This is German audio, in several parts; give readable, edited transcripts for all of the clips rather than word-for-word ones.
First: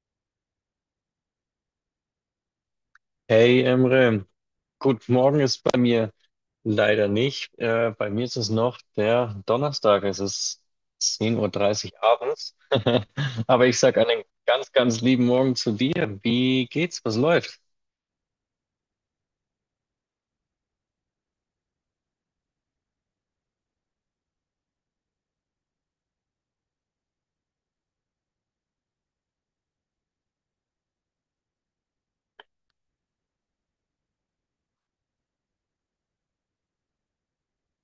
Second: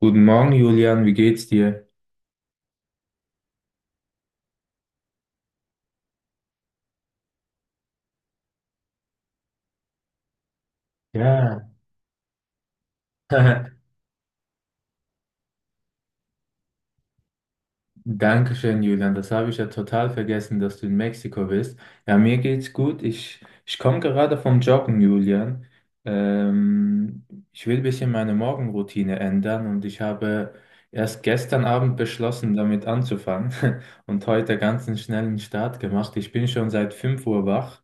Guten Morgen, Julian, wie geht's dir? Hey Emre, gut, morgen ist bei mir leider nicht. Bei mir ist es noch der Donnerstag. Es ist 10:30 Uhr Ja, dreißig abends. Aber ich sag einen ganz, ganz lieben Morgen zu dir. Wie geht's? Was läuft? Dankeschön, Julian. Das habe ich ja total vergessen, dass du in Mexiko bist. Ja, mir geht's gut. Ich komme gerade vom Joggen, Julian. Ähm, Ich will ein bisschen meine Morgenroutine ändern und ich habe erst gestern Abend beschlossen, damit anzufangen, und heute ganz einen schnellen Start gemacht. Ich bin schon seit 5 Uhr wach,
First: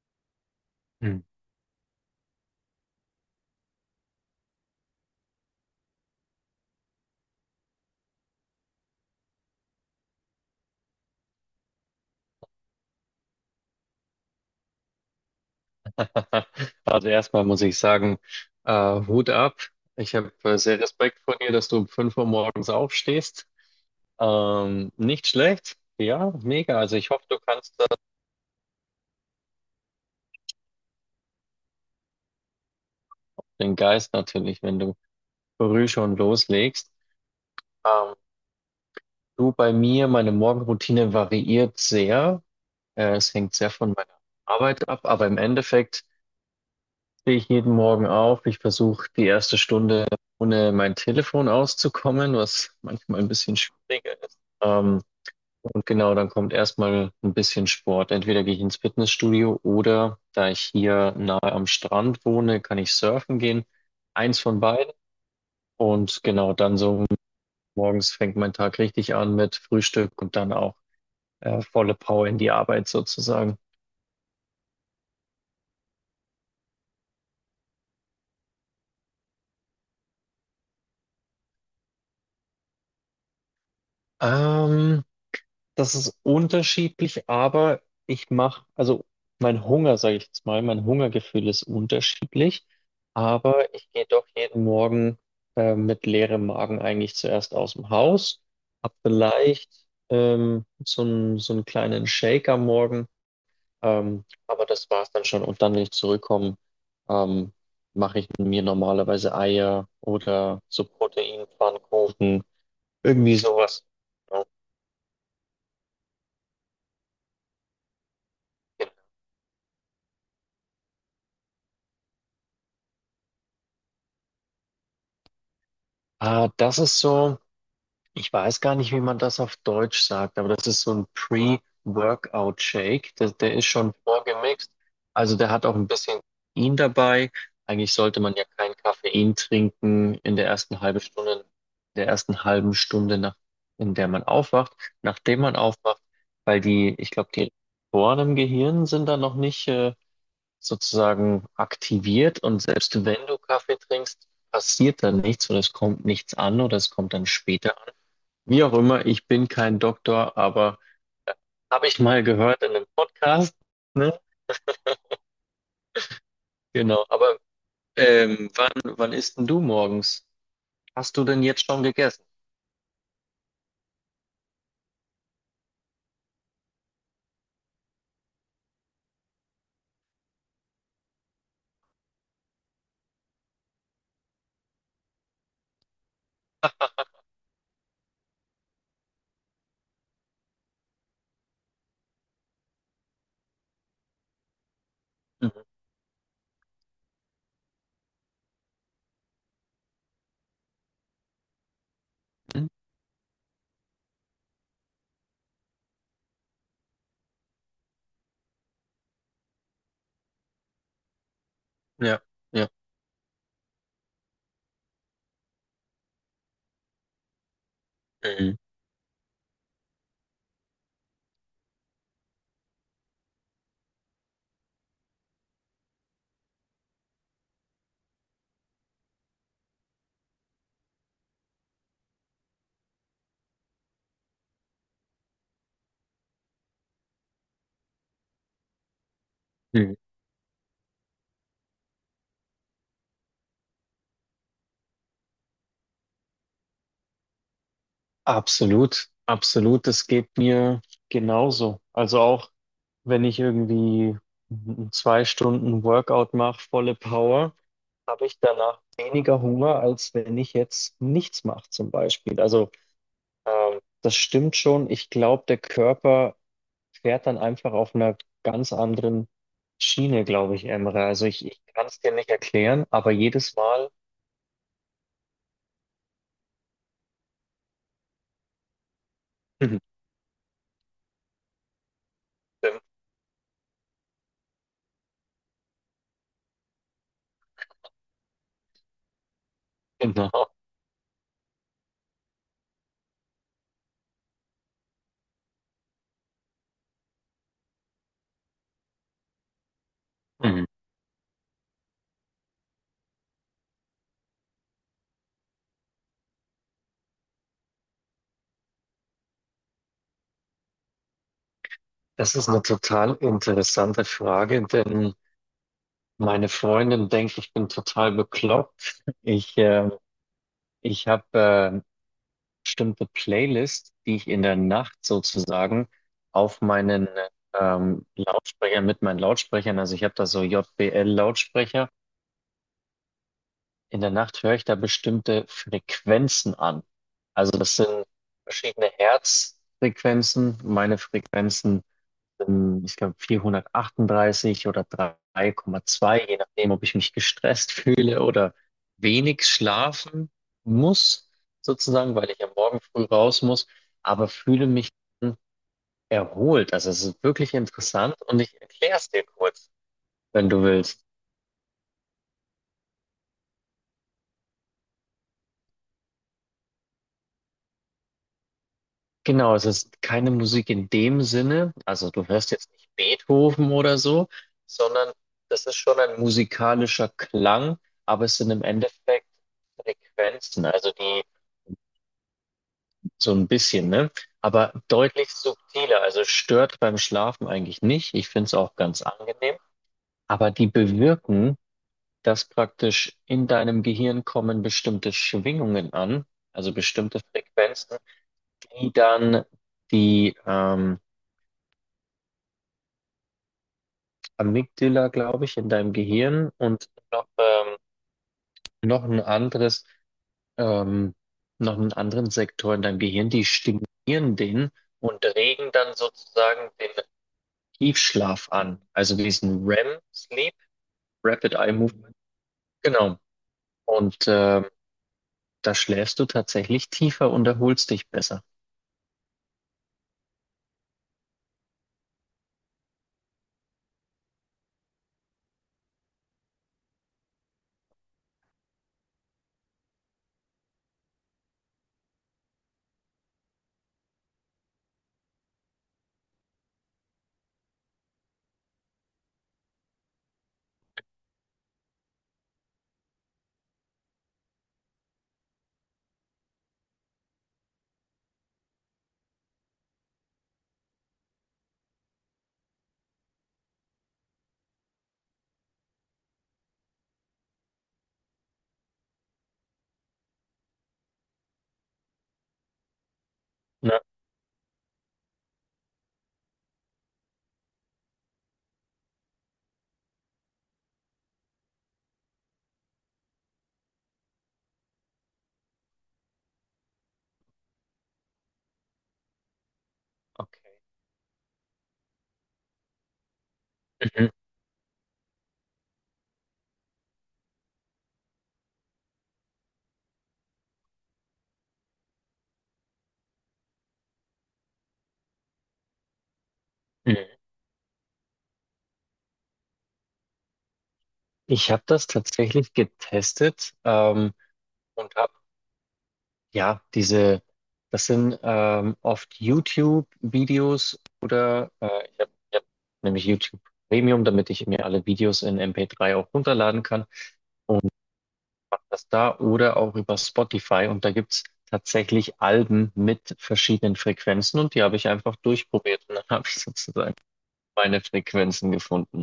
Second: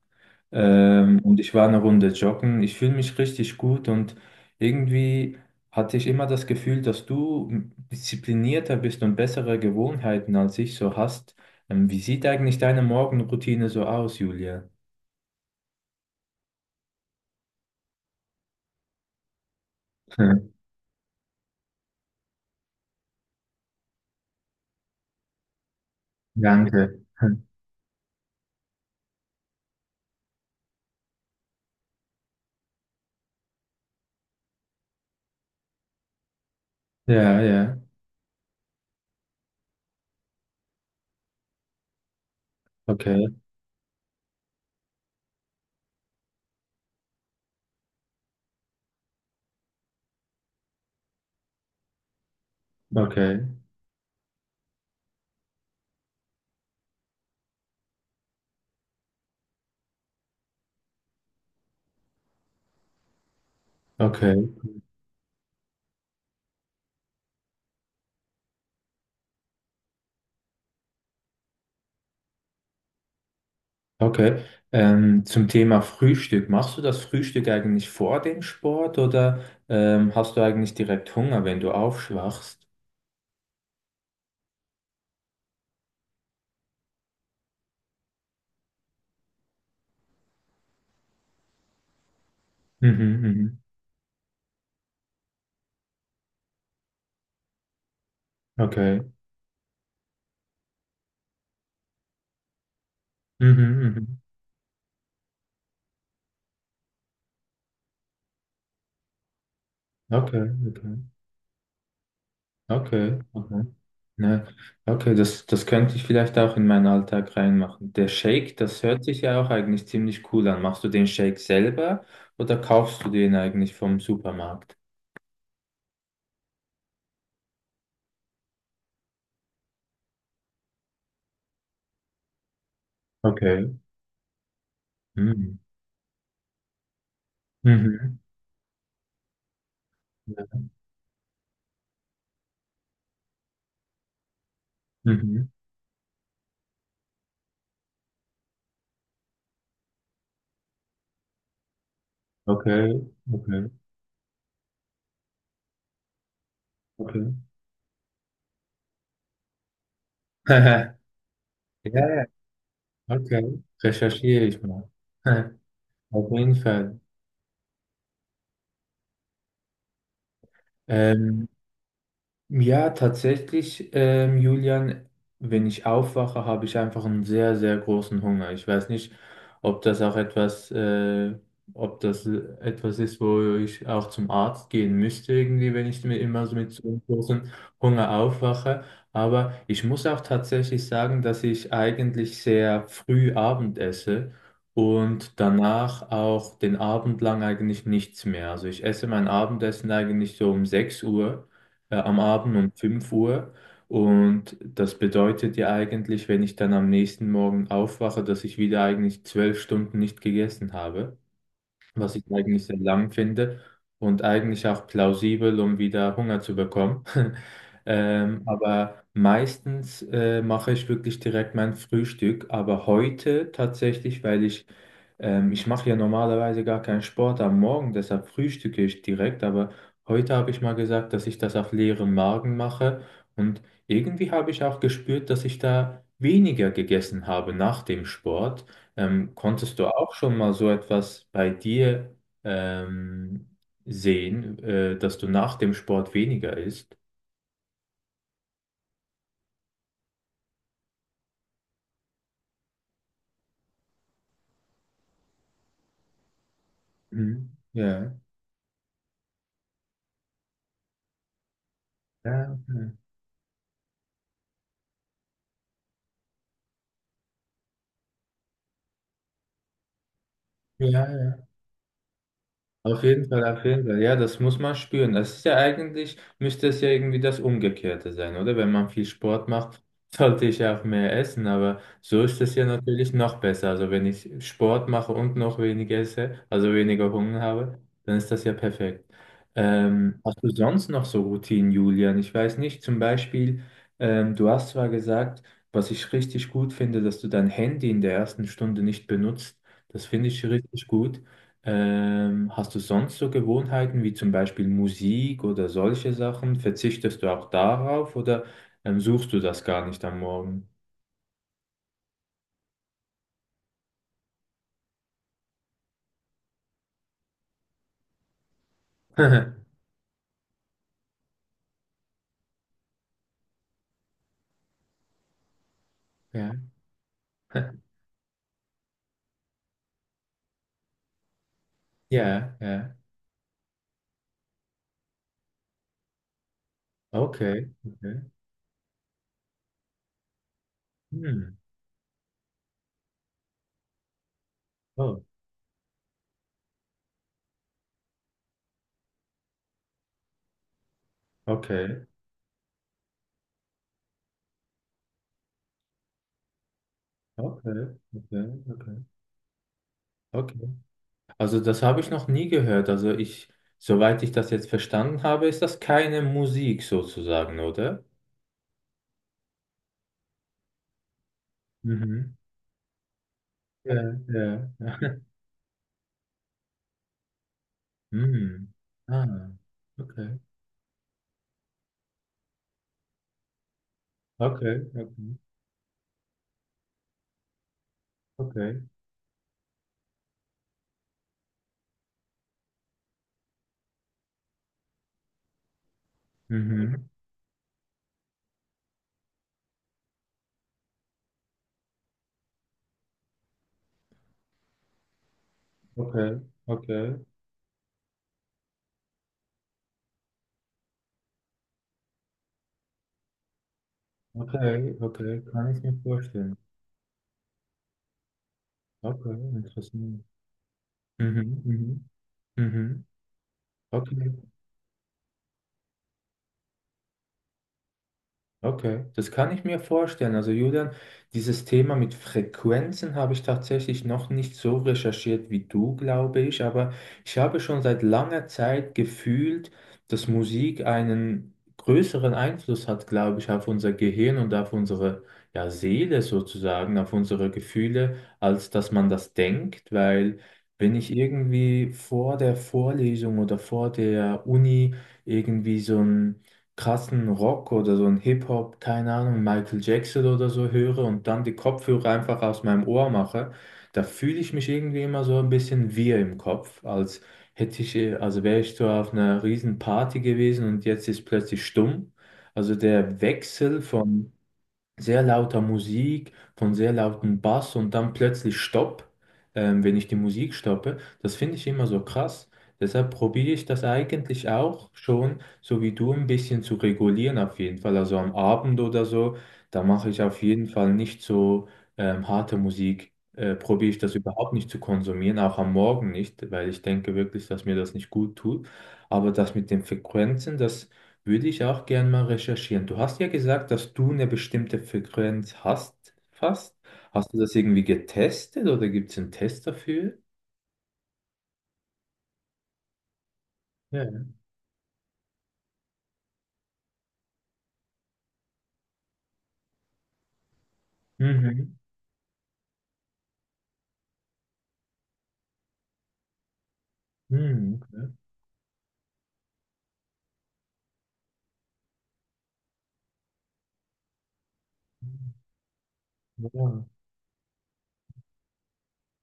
Hm. Und ich war eine Runde joggen. Ich fühle mich richtig gut und irgendwie hatte ich immer das Gefühl, dass du disziplinierter bist und bessere Gewohnheiten als ich so hast. Wie sieht eigentlich deine Morgenroutine so aus, Julia? Also erstmal muss ich sagen, Hut ab. Ich habe Hm, sehr Respekt vor dir, dass du um 5 Uhr morgens aufstehst. Nicht schlecht. Ja, mega. Also Danke. ich hoffe, du Hm. kannst das, den Geist natürlich, wenn du früh schon loslegst. Ja, ja. Ähm, Du, bei mir, meine Morgenroutine variiert sehr. Äh, Okay, es hängt sehr von meiner Arbeit ab, aber im Endeffekt stehe ich jeden Morgen auf. Ich versuche die erste Stunde ohne mein Telefon auszukommen, was manchmal ein okay, bisschen schwieriger ist. Und genau, dann kommt erstmal ein bisschen Sport. Entweder gehe ich ins Fitnessstudio oder da ich hier nahe am Strand wohne, kann ich surfen gehen. Eins okay, von beiden. Und genau, dann so morgens fängt mein Tag richtig an mit Frühstück und dann auch. Volle Power in die Arbeit sozusagen. okay. Zum Thema Frühstück. Machst du das Frühstück eigentlich vor dem Sport oder hast du eigentlich direkt Hunger, wenn du aufschwachst? Ähm, das ist unterschiedlich, aber ich mache, also mein Hunger, sage ich jetzt mal, mein Hungergefühl ist unterschiedlich, Mhm, mhm. aber ich gehe doch jeden Morgen mit leerem Magen eigentlich zuerst aus dem Haus, hab Okay. vielleicht so einen kleinen Shake am Morgen, Mhm, mhm. Aber das war's dann schon. Und dann, wenn ich zurückkomme, ähm, mache ich mir normalerweise Eier Okay, oder so okay, Proteinpfannkuchen. okay, Irgendwie okay. sowas. Ne? Okay, das könnte ich vielleicht auch in meinen Alltag reinmachen. Der Shake, das Ja. hört sich ja auch eigentlich ziemlich cool an. Machst du den Shake selber oder kaufst du den eigentlich vom Supermarkt? Ah, das ist so, ich weiß gar nicht, wie man das auf Deutsch sagt, aber das ist so ein Pre-Workout-Shake. Der ist Okay. schon vorgemixt. Also der Mhm. hat auch ein bisschen Koffein dabei. Eigentlich Mhm. sollte man ja kein Koffein trinken in Ja. der ersten halben Stunde, in der ersten halben Stunde, nach, in der man aufwacht, nachdem Mhm. man aufwacht, weil die, ich glaube, die Rezeptoren im Gehirn sind da noch nicht, sozusagen aktiviert und Okay, selbst wenn du okay, Kaffee trinkst, passiert dann nichts oder es kommt nichts an oder es kommt dann okay. später an. Wie auch immer, ich bin kein Doktor, aber habe ich Ja, mal ja, gehört in einem Podcast. okay. Recherchiere ich mal. Auf jeden Fall. Genau, aber wann isst denn du morgens? Hast du denn Ähm, jetzt schon gegessen? Ja, tatsächlich, Julian, wenn ich aufwache, habe ich einfach einen sehr, sehr großen Hunger. Ich weiß nicht, ob das auch etwas, äh, ob das etwas ist, wo ich auch zum Arzt gehen müsste, irgendwie, wenn ich mir immer so mit so einem großen Hunger aufwache. Aber ich muss auch tatsächlich sagen, dass ich eigentlich sehr früh Abend esse und Mhm. danach auch den Abend lang eigentlich nichts mehr. Also ich esse mein Abendessen eigentlich so um 6 Uhr am Abend, um 5 Uhr. Und das bedeutet ja eigentlich, wenn ich dann am nächsten Morgen aufwache, dass ich wieder eigentlich 12 Stunden nicht gegessen habe, was Ja, ich eigentlich ja. sehr lang finde und eigentlich auch plausibel, um wieder Hunger zu bekommen. Mhm. Aber meistens mache ich wirklich direkt mein Frühstück, aber heute tatsächlich, ich mache ja normalerweise gar keinen Sport am Morgen, deshalb frühstücke ich direkt, aber heute habe ich mal gesagt, dass ich das auf leeren Magen mache, und irgendwie habe ich auch gespürt, dass ich da weniger gegessen habe nach dem Sport. Konntest du Mhm. auch schon mal so etwas bei dir ähm, sehen, dass du nach dem Sport weniger isst? Absolut, absolut, das geht mir genauso. Also auch wenn ich irgendwie 2 Stunden Workout mache, volle Power. Mhm. Ja. Habe ich danach weniger Hunger, als wenn ich jetzt nichts mache, zum Beispiel. Ja, Also, okay. Das stimmt schon. Ich glaube, der Körper fährt dann einfach auf einer ganz anderen Schiene, glaube ich, Ja, Emre. Also, ich, ja. ich kann es dir nicht erklären, Auf aber jeden Fall, jedes auf jeden Mal. Fall. Ja, das muss man spüren. Das ist ja eigentlich, müsste es ja irgendwie das Umgekehrte sein, oder? Wenn man viel Sport Mhm. macht, sollte ich ja auch mehr essen, aber so ist es ja Stimmt. natürlich noch besser. Also wenn ich Sport mache und noch weniger esse, also weniger Hunger habe, dann ist das ja perfekt. Hast du Genau. sonst noch so Routinen, Julian? Ich weiß nicht, zum Beispiel, du hast zwar gesagt, was ich richtig gut finde, dass du dein Handy in der ersten Stunde nicht benutzt. Das finde ich Mhm. richtig gut. Hast du sonst so Gewohnheiten wie zum Beispiel Musik oder solche Sachen? Verzichtest du auch darauf oder suchst du das gar nicht am Morgen? Das ist eine total interessante Frage, denn meine Freundin denkt, ich bin total bekloppt. Ich, äh, ich habe bestimmte Playlist, die ich in der Nacht sozusagen Ja, auf meinen Lautsprecher, mit meinen Lautsprechern, also ich habe da so JBL-Lautsprecher, ja, ja. in der Nacht höre ich da bestimmte Frequenzen an. Also Okay, das sind okay. verschiedene Herzfrequenzen, meine Hm. Frequenzen ich glaube 438 oder Oh, 3,2, je nachdem, ob ich mich gestresst fühle oder wenig schlafen muss, okay. sozusagen, weil ich am Morgen früh raus muss, aber fühle mich erholt. Also es ist wirklich Okay, interessant und okay, ich okay, erkläre es dir kurz, wenn du okay. willst. Also das habe ich noch nie gehört. Also ich, soweit ich das jetzt verstanden habe, ist das keine Musik sozusagen, oder? Genau, es ist keine Musik in dem Sinne, also du Mhm. hörst jetzt nicht Beethoven oder Ja, so, ja. sondern das ist schon ein musikalischer Klang, aber es sind im Hm. Endeffekt Ah, okay. Frequenzen, also die so ein bisschen, ne? Aber Okay, deutlich okay, subtiler, also stört beim Schlafen eigentlich nicht. Ich finde es auch okay. ganz angenehm, aber die bewirken, dass praktisch in deinem Gehirn kommen bestimmte Schwingungen an, also Mhm. bestimmte Frequenzen, die dann die Amygdala, glaube ich, in deinem Okay, Gehirn und okay, noch, noch ein anderes, ähm, noch einen anderen Sektor in deinem Gehirn, die stimulieren den okay, und okay. regen Kann ich mir dann vorstellen. sozusagen den Tiefschlaf an, also Okay, diesen interessant. REM-Sleep, Rapid Mhm, Eye mhm, Movement. mhm. Genau. Und Okay. Da schläfst du tatsächlich tiefer und erholst dich besser. Okay, das kann ich mir vorstellen. Also Julian, dieses Thema mit Frequenzen habe ich tatsächlich noch nicht so recherchiert wie du, glaube ich, aber ich habe schon seit langer Zeit gefühlt, dass Musik einen größeren Einfluss hat, glaube ich, auf unser Gehirn und auf unsere, ja, Seele sozusagen, auf unsere Gefühle, als dass man das denkt, weil wenn ich irgendwie vor der Vorlesung oder vor der Uni irgendwie so ein krassen Rock oder so ein Hip-Hop, keine Ahnung, Michael Jackson oder so höre und dann die Kopfhörer einfach aus meinem Ohr mache, da fühle ich mich irgendwie immer so ein bisschen wirr im Kopf, als also wäre ich so auf einer riesen Party gewesen und jetzt ist plötzlich stumm. Also der Wechsel Na, von sehr lauter Musik, von sehr lautem Bass und dann plötzlich Stopp, wenn ich die Musik stoppe. Das finde ich immer so krass. Deshalb probiere ich das eigentlich auch schon, so wie du, ein bisschen zu regulieren auf jeden Fall. Also am Abend oder so, da mache ich auf jeden okay. Fall nicht so harte Musik. Probiere ich das Mhm. überhaupt nicht zu konsumieren, auch am Morgen nicht, weil ich denke wirklich, dass mir das nicht gut tut. Aber das mit den Frequenzen, das würde ich auch gern mal recherchieren. Du hast ja gesagt, dass du eine bestimmte Frequenz hast, fast. Hast du Mhm. das irgendwie getestet oder gibt es einen Test dafür? Ich habe das tatsächlich getestet, Ja. Und habe. Ja, diese, das sind oft YouTube-Videos oder Mhm. Ich habe hab ich hab nämlich YouTube Premium, damit ich mir alle Videos in MP3 auch runterladen kann. Mhm. Mach das da oder auch über Spotify und da gibt's tatsächlich Alben mit verschiedenen Frequenzen und die habe ich einfach Okay. durchprobiert und dann habe ich Ja. sozusagen meine Frequenzen gefunden.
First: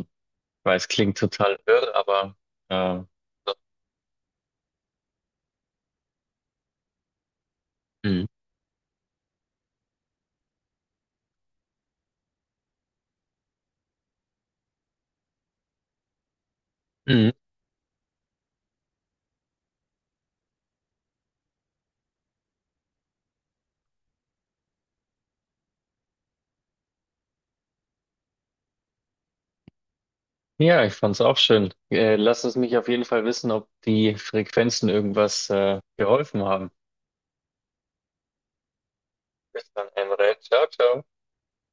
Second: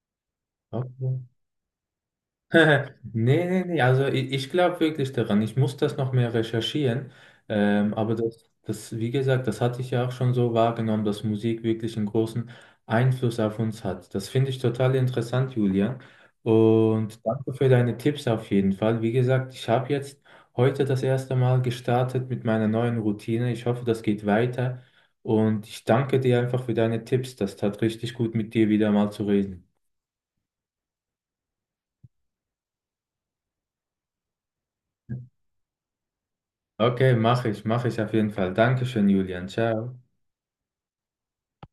Ich weiß, klingt Okay. total wirr, aber äh, Nee, so. nee, nee, also ich glaube wirklich daran. Ich muss das noch mehr recherchieren. Aber Mhm. das, das, wie gesagt, das hatte ich ja auch schon so wahrgenommen, dass Musik wirklich einen großen Einfluss auf uns hat. Das finde ich total interessant, Julian. Und danke für deine Tipps auf jeden Fall. Wie gesagt, ich habe jetzt heute das erste Mal gestartet mit meiner neuen Routine. Ich hoffe, das geht weiter. Und ich danke dir einfach für deine Tipps. Das tat richtig gut, mit dir wieder mal zu reden. Ja, ich fand's auch schön. Lass es mich auf jeden Fall wissen, ob die Frequenzen irgendwas geholfen haben. Okay, mache ich auf jeden Fall. Dankeschön, Julian. Bis dann, Ciao. Emre. Ciao, ciao.